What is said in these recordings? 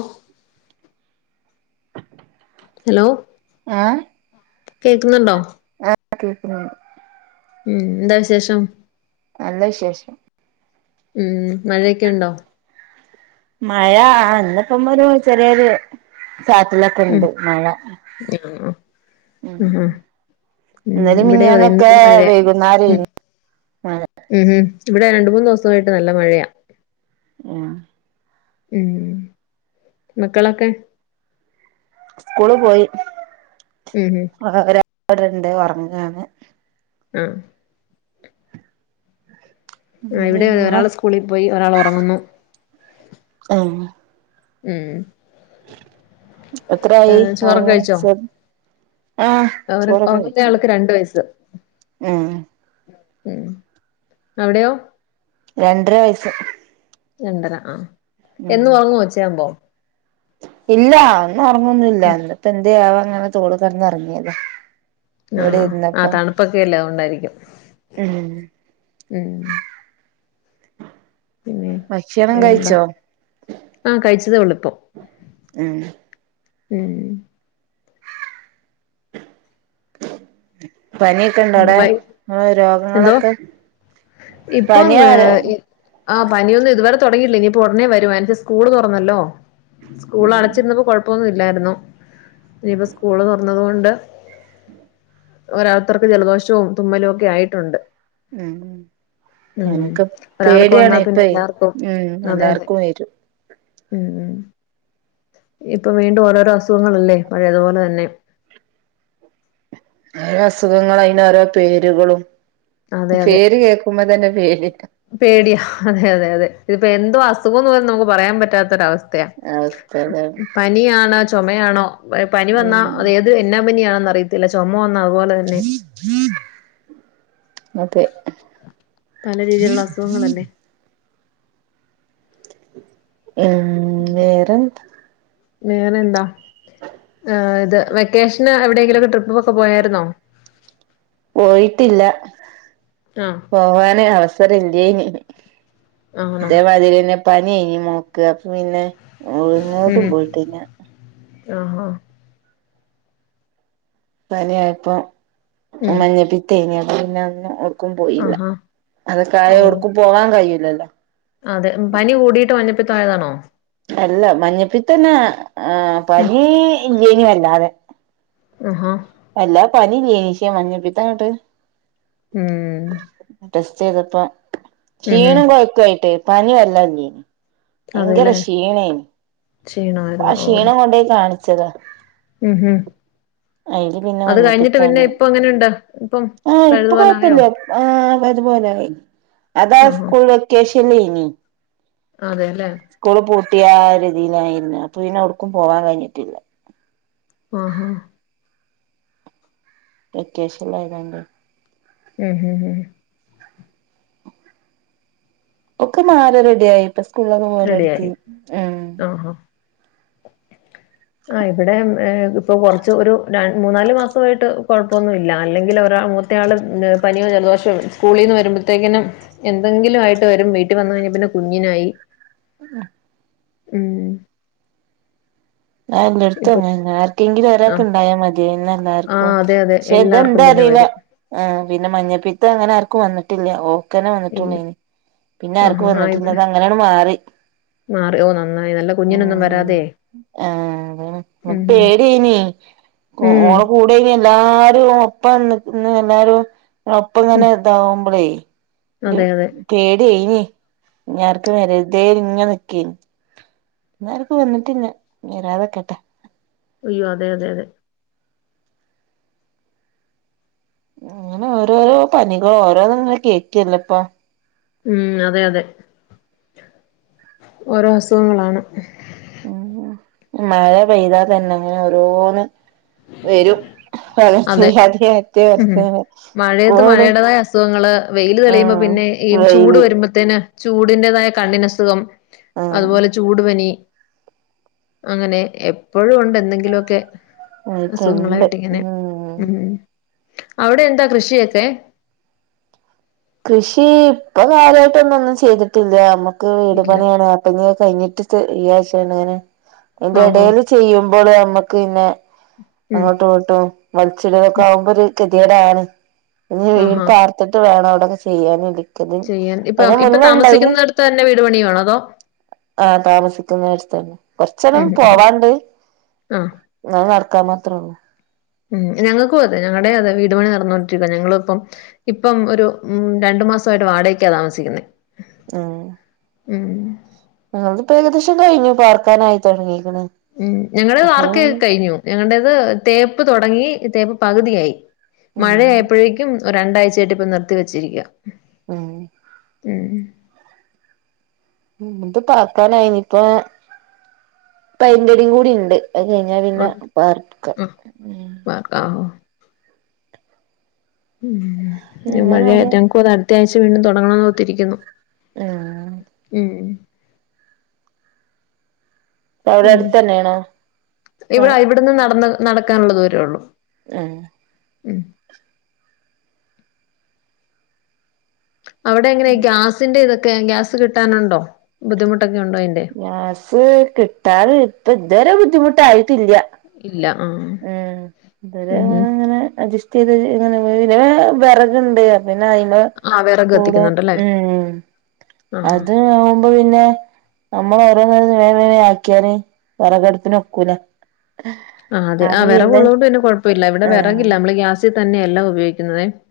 ഉം ഹലോ ആഹ് കേക്കുന്നുണ്ടോ കേക്ക്ണ് ഉം എന്താ വിശേഷം നല്ല വിശേഷം ഉം മഴക്കെ ഉണ്ടോ മഴ ഇന്ന്പ്പോന്ന് രു ചെറിയൊരു ഉം ചാറ്റാലൊക്കെണ്ട് മഴ ആഹ് ഉം ആഹ് ഉം ഇന്നലിം ഇവിടെ അതെ മിനിഞ്ഞാന്നക്കെ ഇന്നിപ്പോ മഴയ ഉം വൈകുന്നാരയ്നി മഴ ഉം ഉം ഇവിടെ രണ്ട് മൂന്ന് ദിവ്സായിട്ട് നല്ല മഴയാ ഉം ഉം മക്കളൊക്കെ സ്കൂള് പോയി ഉം ഉം ആ ഒരാള്ണ്ട് ഒറങ്ങാണ് ആഹ് ആ എന്ത് ഇവിടെ നിങ്ങളോ ഒരാള് സ്കൂളിൽ പോയി ഒരാൾ ഉറങ്ങുന്നു ആഹ് ഉം എത്രായി ഏഹ് ചോറൊക്കെ ഉറങ്ങും [unintelligible] അവടെ ഒറങ്ങുന്നയാൾക്ക് രണ്ട് വയസ് ഉം ഉം അവിടെയോ രണ്ടര വയസ്സ് രണ്ടര ആഹ് ഉം എന്നും ഒറങ്ങോ ഉച്ചയാവുമ്പോ ഇല്ല ഒന്നും ഉറങ്ങൊന്നുല്ല ഉം എന്തപ്പ എ ന്ത്യാവോ അങ്ങനെ തോള് കിടന്നുറങ്ങിയത് ആഹ് ആ തണുപ്പൊക്കെല്ല അത് കൊണ്ടായിരിക്കും ഉം ഉം പിന്നെ ഭക്ഷണം വേറെന്താ കഴിച്ചോ ആ കഴിച്ചതേ ഉള്ളു ഇപ്പം ഉം ഉം പനിയൊക്കെ ഇണ്ടോ അവ്ടെ വൈ ന എന്തോ രോഗങ്ങളൊക്കെ ഇപ്പം പനിയാര ആ പനിയൊന്നും ഇതുവരെ തൊടങ്ങിയില്ല ഇനിയിപ്പോ ഉടനെ വരും [unintelligible] സ്കൂള് തുറന്നല്ലോ സ്കൂൾ ഉം അടച്ചിരുന്നപ്പോ കൊഴപ്പൊന്നും ഇല്ലായിരുന്നു ഇനിയിപ്പോ സ്കൂള് തുറന്നത് കൊണ്ട് ഉം ഓരാരുത്തർക്ക് ജലദോഷവും തുമ്മലും ഒക്കെ ആയിട്ടുണ്ട് [unintelligible] ഉം പനിക്ക് ഒരാൾക്ക് പേടിയാണ് വന്നാ പിന്നെ ഇപ്പെ എല്ലാർക്കും ഉം അതെ അതെ എല്ലാർക്കും വരും ഉം ഉം ഇപ്പൊ വീണ്ടും ഓരോരോ അസുഖങ്ങളല്ലേ പഴയതുപോലെ തന്നെ ഓരോ അസുഖങ്ങള അയ്ന് ഓരോ പേരുകളും പേര് കേൾക്കുമ്പോ തന്നെ പേടിയാ പേടിയ അതെ അതെ അതെ ഇതിപ്പോ എന്തോ അസുഖംന്ന് [unintelligible] നമുക്ക് പറയാൻ പറ്റാത്തൊരവ [unintelligible] പ അവസ്ഥ അതാണ് പനിയാണൊ ചൊമയാണോ പനി വന്നാ ഉം അതേത് എ എന്നാ പനിയാണോറ ഇതില ചൊമ വന്ന അതുപോലെ തന്നെ. അതെ ല്ല രീതിയിലുള്ള അസുഖങ്ങളല്ലെ. ഉം വേറെ വേറെ എന്താ. ഇത് വെക്കേഷന് എവിടെങ്കിലൊക്കെ ട്രിപ്പകളൊക്കെ പോയരുന്നോ പോയിട്ടില്ല ആഹ് പോവാൻ അവസരം ഇല്ലേനി ആണോ ഇതേമാതിര്യന്നെ പനി ഏനി ഞ് മോക്ക് അപ്പ പിന്നെ എങ്ങോട്ടും പോയിട്ട്ന്നെ ആ ഒഹ് പനി ആയപ്പം ഉം മഞ്ഞപ്പിത്തേ നി തേങ്ങപ്പി പിന്ന ഒ ക്കും പോയില്ല. ആഹാ ഓ അതൊക്കെയ ഒടുക്കും പോവാൻ കഴിൂല്ലല്ലോ. അതെ പനി കൂടിയിട്ട് മഞ്ഞപ്പിത്ത ആയതാണോ അല്ല മഞ്ഞപ്പിത്തന്നെ ആ ഉം പനി ഇല്ലേനി അല്ലാതെ ആഹാ അല്ലാ പനി ഇല്ലേനിശ്യ മഞ്ഞ പിത്തായോണ്ട്ത് അങ്ങട്ട് ഉം ടെസ്റ്റ് ചെയ്തപ്പ ഉം ഉം ക്ഷീണം കൊഴക്കായിട്ടേ പനി വർല്ലട്ങ്ങിന് ഭയങ്കര അതെല്ലേ ക്ഷീണേന്. ആ ക്ഷീണമായിരുന്നു ഓ ക്ഷീണം കൊണ്ടയി കാണിച്ചത ഉം ഉം അത് കഴിഞ്ഞിട്ട് പിന്നെ മഞ്ഞപ്പിത്താണ് ഇപ്പൊ അങ്ങനെ. ണ്ട് ഇപ്പം പഴുതുപോലെ ആയോ ആഹ് അതുപോലെ ആയി അതാ ആഹാ സ്കൂൾ വെക്കേഷല്ലനിലേ നി. അതേല്ലേ സ്കൂള് പൂട്ടിയ രീതിയിലായിരുന്നു. അപ്പൊ പിന്നെ ഒട്. ക്കും പോവാൻ കഴിഞ്ഞിട്ടില്ല ആഹാ വെക്കേശല്ല ഏതാതണ്ട് ഉം ഉം ഒക്കെ മാല റെഡിയായി. ഇപ്പ സ്കൂളൊക്കെ റെഡിയായി പോവലെടുത്തി ഉം ആഹാ ആ ഇവിടെ ഇപ്പൊ കാറച്ച് ഒരു ര മൂന്നാല് മാസ വായിട്ട് കൊഴപ്പൊന്നുല്ല അല്ലെങ്കിൽ ഒരാ. മറ്റ്യാേളും ന് ഉം പനിയോ സ്കൂളിൽ നിന്ന് വരുമ്പഴത്തേക്കിനും [unintelligible] എന്തെങ്കിലും ആയിട്ട് വരും വീട്ടിൽ വന്ന കഴിഞ്ഞാ പിന്നെ കുഞ്ഞിനായി. ആഹാ. ഉം. ആല്ല അടുത്ത ഇപ്പൊ അങ്ങ ആർക്കെങ്കിലും ആ ഒരാക്കെ ഇണ്ടായാ മതി പിന്നെ ആ എല്ലാർക്കും. അതെ അതെ പക്ഷെ എല്ലാർക്കും ഇതെന്താ പിന്നെ അറില്ല. വരും ആ പിന്നെ മഞ്ഞപ്പീത്ത അങ്ങനെ ആർക്കും വന്നിട്ടില്ല ഓ. കനെ ഇല്ല വന്നിട്ടുള്ളേന്. പിന്നെ ആഹാ ആർക്കും ആ വന്നിട്ടില്ല ഇവിടെ അത് അങ്ങനാ ണ്ട്മാറി മാറി ഓ നന്നായി നല്ല കുഞ്ഞിനൊന്നും ഉം. വരാതെ ആഹാ അതാണ്. ഉം ഉം പേട്യേനി ഉം ഓള കൂ. [unintelligible] അ എല്ലാരും ഒപ്പന്ന് എല്ലാരും. [unintelligible] ഉം റൊപങ്ങനെ ഇതാാവുമ്പളേ. അതെ അതെ. പേടി ഏയ്ഞ്ഞ് ഇഞാർക്ക് വരരത് ഇഞ്ഞ് നിക്കേനി. എർക്കും വന്നിട്ട് ല്ല വരാതെക്കട്ടെ. [unintelligible] അയ്യോ അതെ അതെ അതെ. അങ്ങനെ ഓരോരോ പനികളോ ഓരോന്നും ങ്ങനെ കേൾക്കല്ല ഇപ്പൊ. ഉം അതെ അതെ ഓരോ അസുഖങ്ങളാണ്. ഉ മഴ പെയ്താ തന്നെ അങ്ങനെ ഓരോന്ന് വരും. ല അതെ ചെയ്യാത എറ്റ വഷ ഉം മഴയത്ത് സ്കൂള് മഴയുടേതായ അസുഖങ്ങള് വെയില് തെളിയുമ്പോ ആഹ പിന്നെ [unintelligible] ഈ ചൂട് വരുമ്പോ. ത്തേന് ചൂടിൻ്റെതായ കണ്ണിനസുഖം ആഹ് അതുപോലെ ചൂടു പനി. അങ്ങനെ എപ്പോഴും ഉണ്ട് എന്തെങ്കിലുമൊക്കെ. ആയിട്ടുണ്ട് ഉം. ഉ അവിടെ എന്താ കൃഷിയൊക്കെ. കൃഷി ഇപ്പൊ കാര്യയമായിട്ട് ഒന്നൊന്നും ചെയ്തിട്ടില്ല നമ്മുക്ക് വീട് ഇല്ല പണിയാണ്. അപ്പഞ്ഞ കഴിഞ്ഞിട്ട് ഈ ആഴ്ചയാണ് ഇങ്ങനെ എന്റെ ഓഹോ ഇടൽ ചെയ്യുമ്പോൾ നമ്മക്ക് പിന്നെ. ഉം അങ്ങോട്ട് ഇട്ടും വലിച്ചിടല ഉം ആകുമ്പോ ഒരു കെതികട് ആണ് ഇ ആഹാ വീർപ്പ. ഇിട്ട് വേണം അവിയൊക്കെ ചെയ്യാന. ചെയ്യേണ്ടി ഇപ്പൊ ഇപ്പൊ താമസിക്കുന്നിടുത്ത് തന്നെ വീട് പണിയാണോ അതോ. ആ താമസിക്കുന്ന അടുത്തന്നെ കൊറച്ചെനം ഉം ഉം പോവാണ്ട്. ആഹ് ന്നാ നടക്കാൻ മാത്രള്ളൂ. ഉം ഞങ്ങക്കും അതെ ഞങ്ങളുടെ അതെ വീട് പണി നടന്നുകൊണ്ടിരിക്ക ഞങ്ങളിപ്പം. ഇപ്പം ഒരു ഉം രണ്ടു മാസമായിട്ട് വാടകക്കാ താമസിക്കുന്നേ. [inaudible] [inaudible] മ് അതൊണ്ട് ഇപ്പോ ഏകദേശം കഴിഞ്ഞു പാർക്കാനായി തുടങ്ങീയിക്ക്ണ്. ഉം ഞങ്ങളേത് വാർക്ക് കഴിഞ്ഞു ഞങ്ങളടേത് തേപ്പ് തുടങ്ങി തേപ്പ് പകുതിയായി. ഉം മഴയപ്പോഴേക്കും രണ്ടാഴ്ചയായിട്ട് ഇപ്പം നിർത്തി വെച്ചിരിക്കുക. [inaudible] [inaudible] ഇത് പാർക്കാനായിനിപ്പ പൈന്റടി കൂടി ഇണ്ട്. അത് കഴിഞ്ഞാ പിന്നെ ഉണ്ട്. പാർക്ക. ആഹ് [unintelligible] ഉ അങ്ങനെ മഴയ ഒരു റ്റ കൂതെ അടുത്ത ആഴ്ച വീണ്ടും തുടങ്ങണംന്ന് ഒത്തിരിക്കുന്നു [unintelligible] ഉം. അവിടെ പിന്നെ അടുത്തന്നെയാണോ ഇവിടെ ഇവിടുന്ന് നടന്ന നടക്കാനുള്ള ദൂരേ ഉള്ളു. [unintelligible] [inaudible] അവിടെ എങ്ങനെ ഗ്യാസിന്റെ ഇതൊക്കെ ഗ്യാസ് കിട്ടാനുണ്ടോ ബുദ്ധിമുട്ടൊക്കെ ഉണ്ടോ അതിൻ്റെ. ഗ്യാസ് കിട്ടാറ് ഇപ്പ ഇതുവരെ ബുദ്ധിമുട്ടായിട്ടില്ല ഇല്ല ആഹ് ഉം ഉം ഉം ഇങ്ങനെ അഡ്ജസ്റ്റ് ചെയ്ത് ഇങ്ങനെ വിറക് ഉണ്ട് പിന്നെ അതി്മ ആഹ് വിറക് കൂടും കത്തിക്കുന്നുണ്ടല്ലേ ഉം ആഹ് അത് പിന്നെ നമ്മള് ഓരോന്ന് വേഗം വേഗംആക്കിയാല് വിറകടപ്പിന് ഒക്കൂല ആ അതെ ആ വിറവുള്ളതോണ്ട് പിന്നെ കൊഴപ്പമില്ല ഇവിടെ ആഹ് വിറകില്ല നമ്മള് ഗ്യാസിൽ തന്നെയ എല്ല ഉപയോഗിക്കുന്നുന്നത് [inaudible]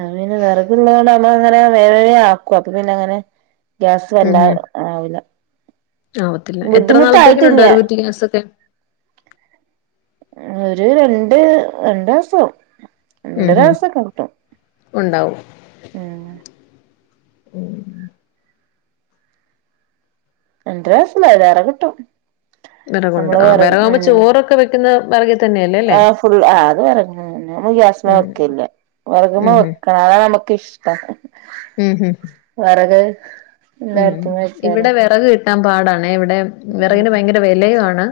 അത് പിന്നെ വിറകുള്ളത് കൊണ്ട് നമ്മൾ അങ്ങനെ വേറെ ആക്കും അപ്പൊ പിന്നെ അങ്ങനെ ഗ്യാസ് ഉം വല്ലതെ ഉം ആവില്ല ആവത്തില്ല എത്ര ബുദ്ധിമുട്ടായിട്ടില്ല നാളത്തേക്കിനുണ്ടൊരു കുറ്റി ഗ്യാസൊക്കെ? ആ ഒര് രണ്ട് രണ്ടാസം ഉം ഹും ഉണ്ടാവും ഉം [inaudible] രണ്ട് മാസം വേ വേറെ കിട്ടും വെറകുണ്ട് നമ്മള് ആഹ് വിറക് വെറകാകുമ്പോ ഉം ചോറൊക്കെ വെക്കുന്ന വെറക് ആഹ് ഫുൾ ആ അത് വെറകുമ്മ തന്നെ മ്മ ഗ്യാസ്മ ഉം വെക്കല്ല ഉം വെറകുമ്മ ഉം വെക്ക അതാണ് നമുക്കിഷ് ഉം ഉം വെറക് [unintelligible] വെച്ചാലൊ ട്ടാം പാടാണെ വെടെ ഉം വെറകിന് ഭയങ്കര വെലയു ആണ്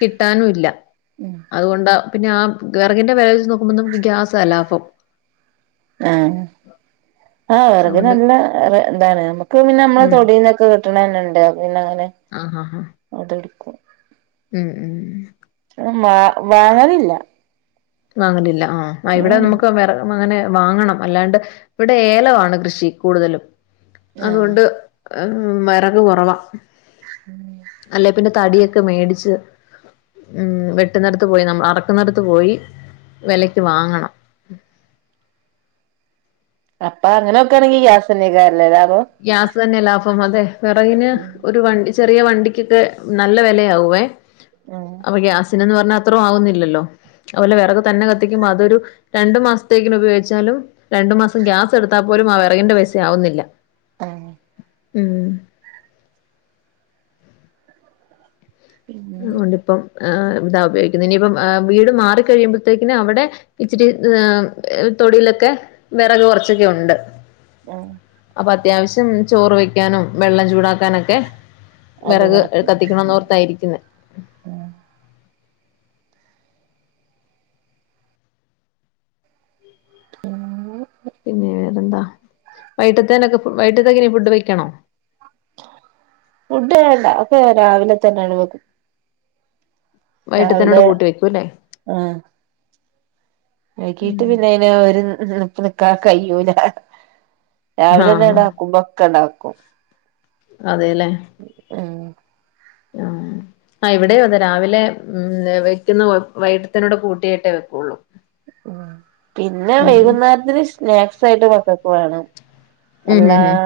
കിട്ടാനു ല്ല ഉം അഅ് കൊണ്ടാ പിന്നെ ആ വെറകിന്റെ വെല വെച്ച് നോക്കുമ്പോ നമുക്ക് ഗ്യാസാ ലാഭം. ഏഹ് ആഹ് അതുകൊണ്ട് വെറക്നല്ല റെ ന്താണ് നമ്മുക്ക് പിന്നെ നമ്മളെ ഉം തൊടീന്നൊക്കെ വെ ട്ട്ണന്നെണ്ട് പിന്നങ്ങനെ ആഹ് ഹ ഹ അതെട്ക്കും ഉം ഊം ഉം മാ വാങ്ങലില്ല വാങ്ങലില്ല ആഹ് അ ഇവിടെ ഉം നമുക്ക് വെറ അമ്മങ്ങനെ വാങ്ങണം അല്ലാണ്ട് വിടെ ഏലൊ ആണ് കൃഷി കൂടുതലും ആഹ് അതുകൊണ്ട് എം വെറക് കൊറവാ. ഉം അല്ലെ പിന്നെ തടിയൊക്കെ മേടിച്ച് ഉം വെട്ടുന്നടുത്ത് പോയി നമ്മൾ അറക്കുന്നിടത്ത് പോയി വെലയ്ക്ക് വാങ്ങണം അപ്പ അങ്ങനോക്കാണെങ്കി ഈ ഗ്യാസല്ലെ [unintelligible] ലാഭോ ഗ്യാസ് തന്നെയ ലാഭം അതെ വെറകിന് ഉം ഒരു വണ്ടി ചെറിയ വണ്ടിക്കൊക്കെ നല്ല വെലയാകുവേ ഏഹ് പ്പ ഗ്യാസിന്‌ന്ന് പറഞ്ഞാ എത്രൊ ആകൊന്നില്ലല്ലോ അതുപോലെ വെറക് തന്നെ കത്തിക്കുമ്പൊ അതൊരു രണ്ടു മാസത്തേക്കിനു പയോഗിച്ചാലും രണ്ടു മാസം ഗ്യാസെടുത്താ പോലും ആ വെറകിന്റെ പൈസ ആവുന്നില്ല ആഹ് ഉം പിന്നെ അതു കൊണ്ടിപ്പം ഏ താ ഉപയോഗിക്കുന്നത്. ഇനിയിപ്പം ഏ വീട് മാറിക്ക ഴിയുമ്പോഴത്തേക്കിന് അവടെ ഇച്ചിരി ത്ഏ എ തൊടിലൊക്കെ വെറക് കൊർച്ചൊക്കെ ഉണ്ട്. ഏഹ് അപ്പത്യാവശ്യം ചോറ് വെക്കാനും വെള്ളം ചൂടാക്കാനൊക്കെ അത് വെറക് ഏട് നടക്കും കത്തിക്കണംന്നോർത്താ ഇരിക്കുന്നെ ആഹ് [inaudible] പിന്നെ വേറെന്താ? വൈട്ടത്തേ നൊക്കെ വൈട്ടത്തേക്കെനി ഫുഡ് വെക്കണോ? ഫുഡ് വേണ്ട ഒക്കെ രാവിലെ തന്നാണ് വെക്കും വൈകിട്ടത്തേനോട് രാവിലെ കൂട്ടി വെക്കൂല്ലേ ആഹ് വൈകീട്ട് പിന്നെ അയിന് ഒരു നിപ്പ് നിക്കാ കയ്യൂല രാവിലെ തന്നെ ആഹ് ണ്ടാക്കുമ്പൊക്ക ണ്ടാക്കും. അതെല്ലേ ഉം ആഹ് ആഹ് ഇവിടെ അതെ രാവിലെ ഉം വെക്കുന്ന വൈകിട്ടത്തിനോടെ കൂട്ടിയിട്ടേ വെക്കുള്ളു. പിന്നെ വൈകുന്നേരത്തിന് സ്നാക്സ് ആയിട്ട് മക്കൾക്ക് വേണം. ഉം എല്ലാ ഉം ഉം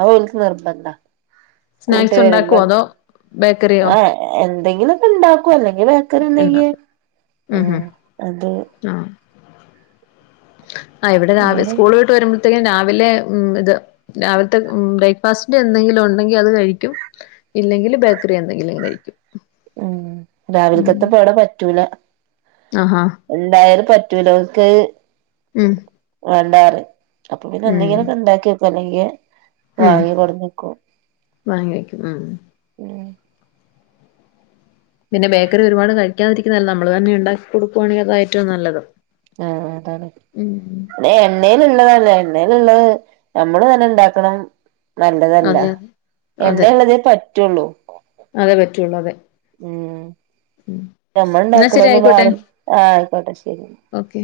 അ ഓൽക്ക് നിർബന്ധാ സ്നാക്സ് ഉണ്ടാക്കോ അതോ ബേക്കറിയോ ആഹ് എന്തെങ്കിലും ഒക്കെ ഉണ്ടാക്കൂ അല്ലെങ്കിൽ ബേക്കറി എന്തെങ്കിലും ഉണ്ടാക്കും ഉം അത്. ആഹ് ആ ഇവിടെ രാവി അങ്ങനെ സ്കൂൾ വിട്ട് വരുമ്പോ രാവിലെ ഉം ഇത് രാവിലത്തെ ബ്രേക്ക്ഫാസ്റ്റിന്റെ എന്തെങ്കിലും ഉണ്ടെങ്കിൽ അത് കഴിക്കും ഇല്ലെങ്കിൽ ബേക്കറി എന്തെങ്കിലും കഴിക്കും ഉം ഉം രാവിലക്കെത്തപ്പോ ഇവിടെ പറ്റൂല ആഹാ ഉണ്ടായാലും പറ്റൂല ഓൽക്ക് ഉം വേണ്ടാറിം അപ്പൊ പിന്നെ ഉം എന്തെങ്കിലും ഒക്കെ ഇണ്ടാക്കി വെയ്ക്കും അല്ലെങ്കിൽ ഉം വാങ്ങി കൊട്ന്നക്കും വാങ്ങി വെക്കും ഉം ഉം പിന്നെ ബേക്കറി ഒരുപാട് കഴിക്കാതിരിക്കുന്നല്ല നമ്മള് തന്നെ ഉണ്ടാക്കി കൊടുക്കുവാണെങ്കിൽ അത ഏറ്റവും നല്ലത്. ആഹ് അതാണ് ഉം പിന്നെ എണ്ണേല് ഉള്ളതല്ലെ എണ്ണേല് ഉള്ളത് നമ്മള് തന്നെ ഉണ്ടാക്കണം. നല്ലതല്ല അതെ അതെ അതെ എണ്ണേള്ളതേ പറ്റുള്ളൂ അതെ പറ്റുള്ളൂ അതെ. ഞമ്മൾ എന്നാ ശരി ഉണ്ടാക്കണംന്ന് ആയിക്കോട്ടെ പാടും ആ ആയിക്കോട്ടെ ശരി ഓക്കെ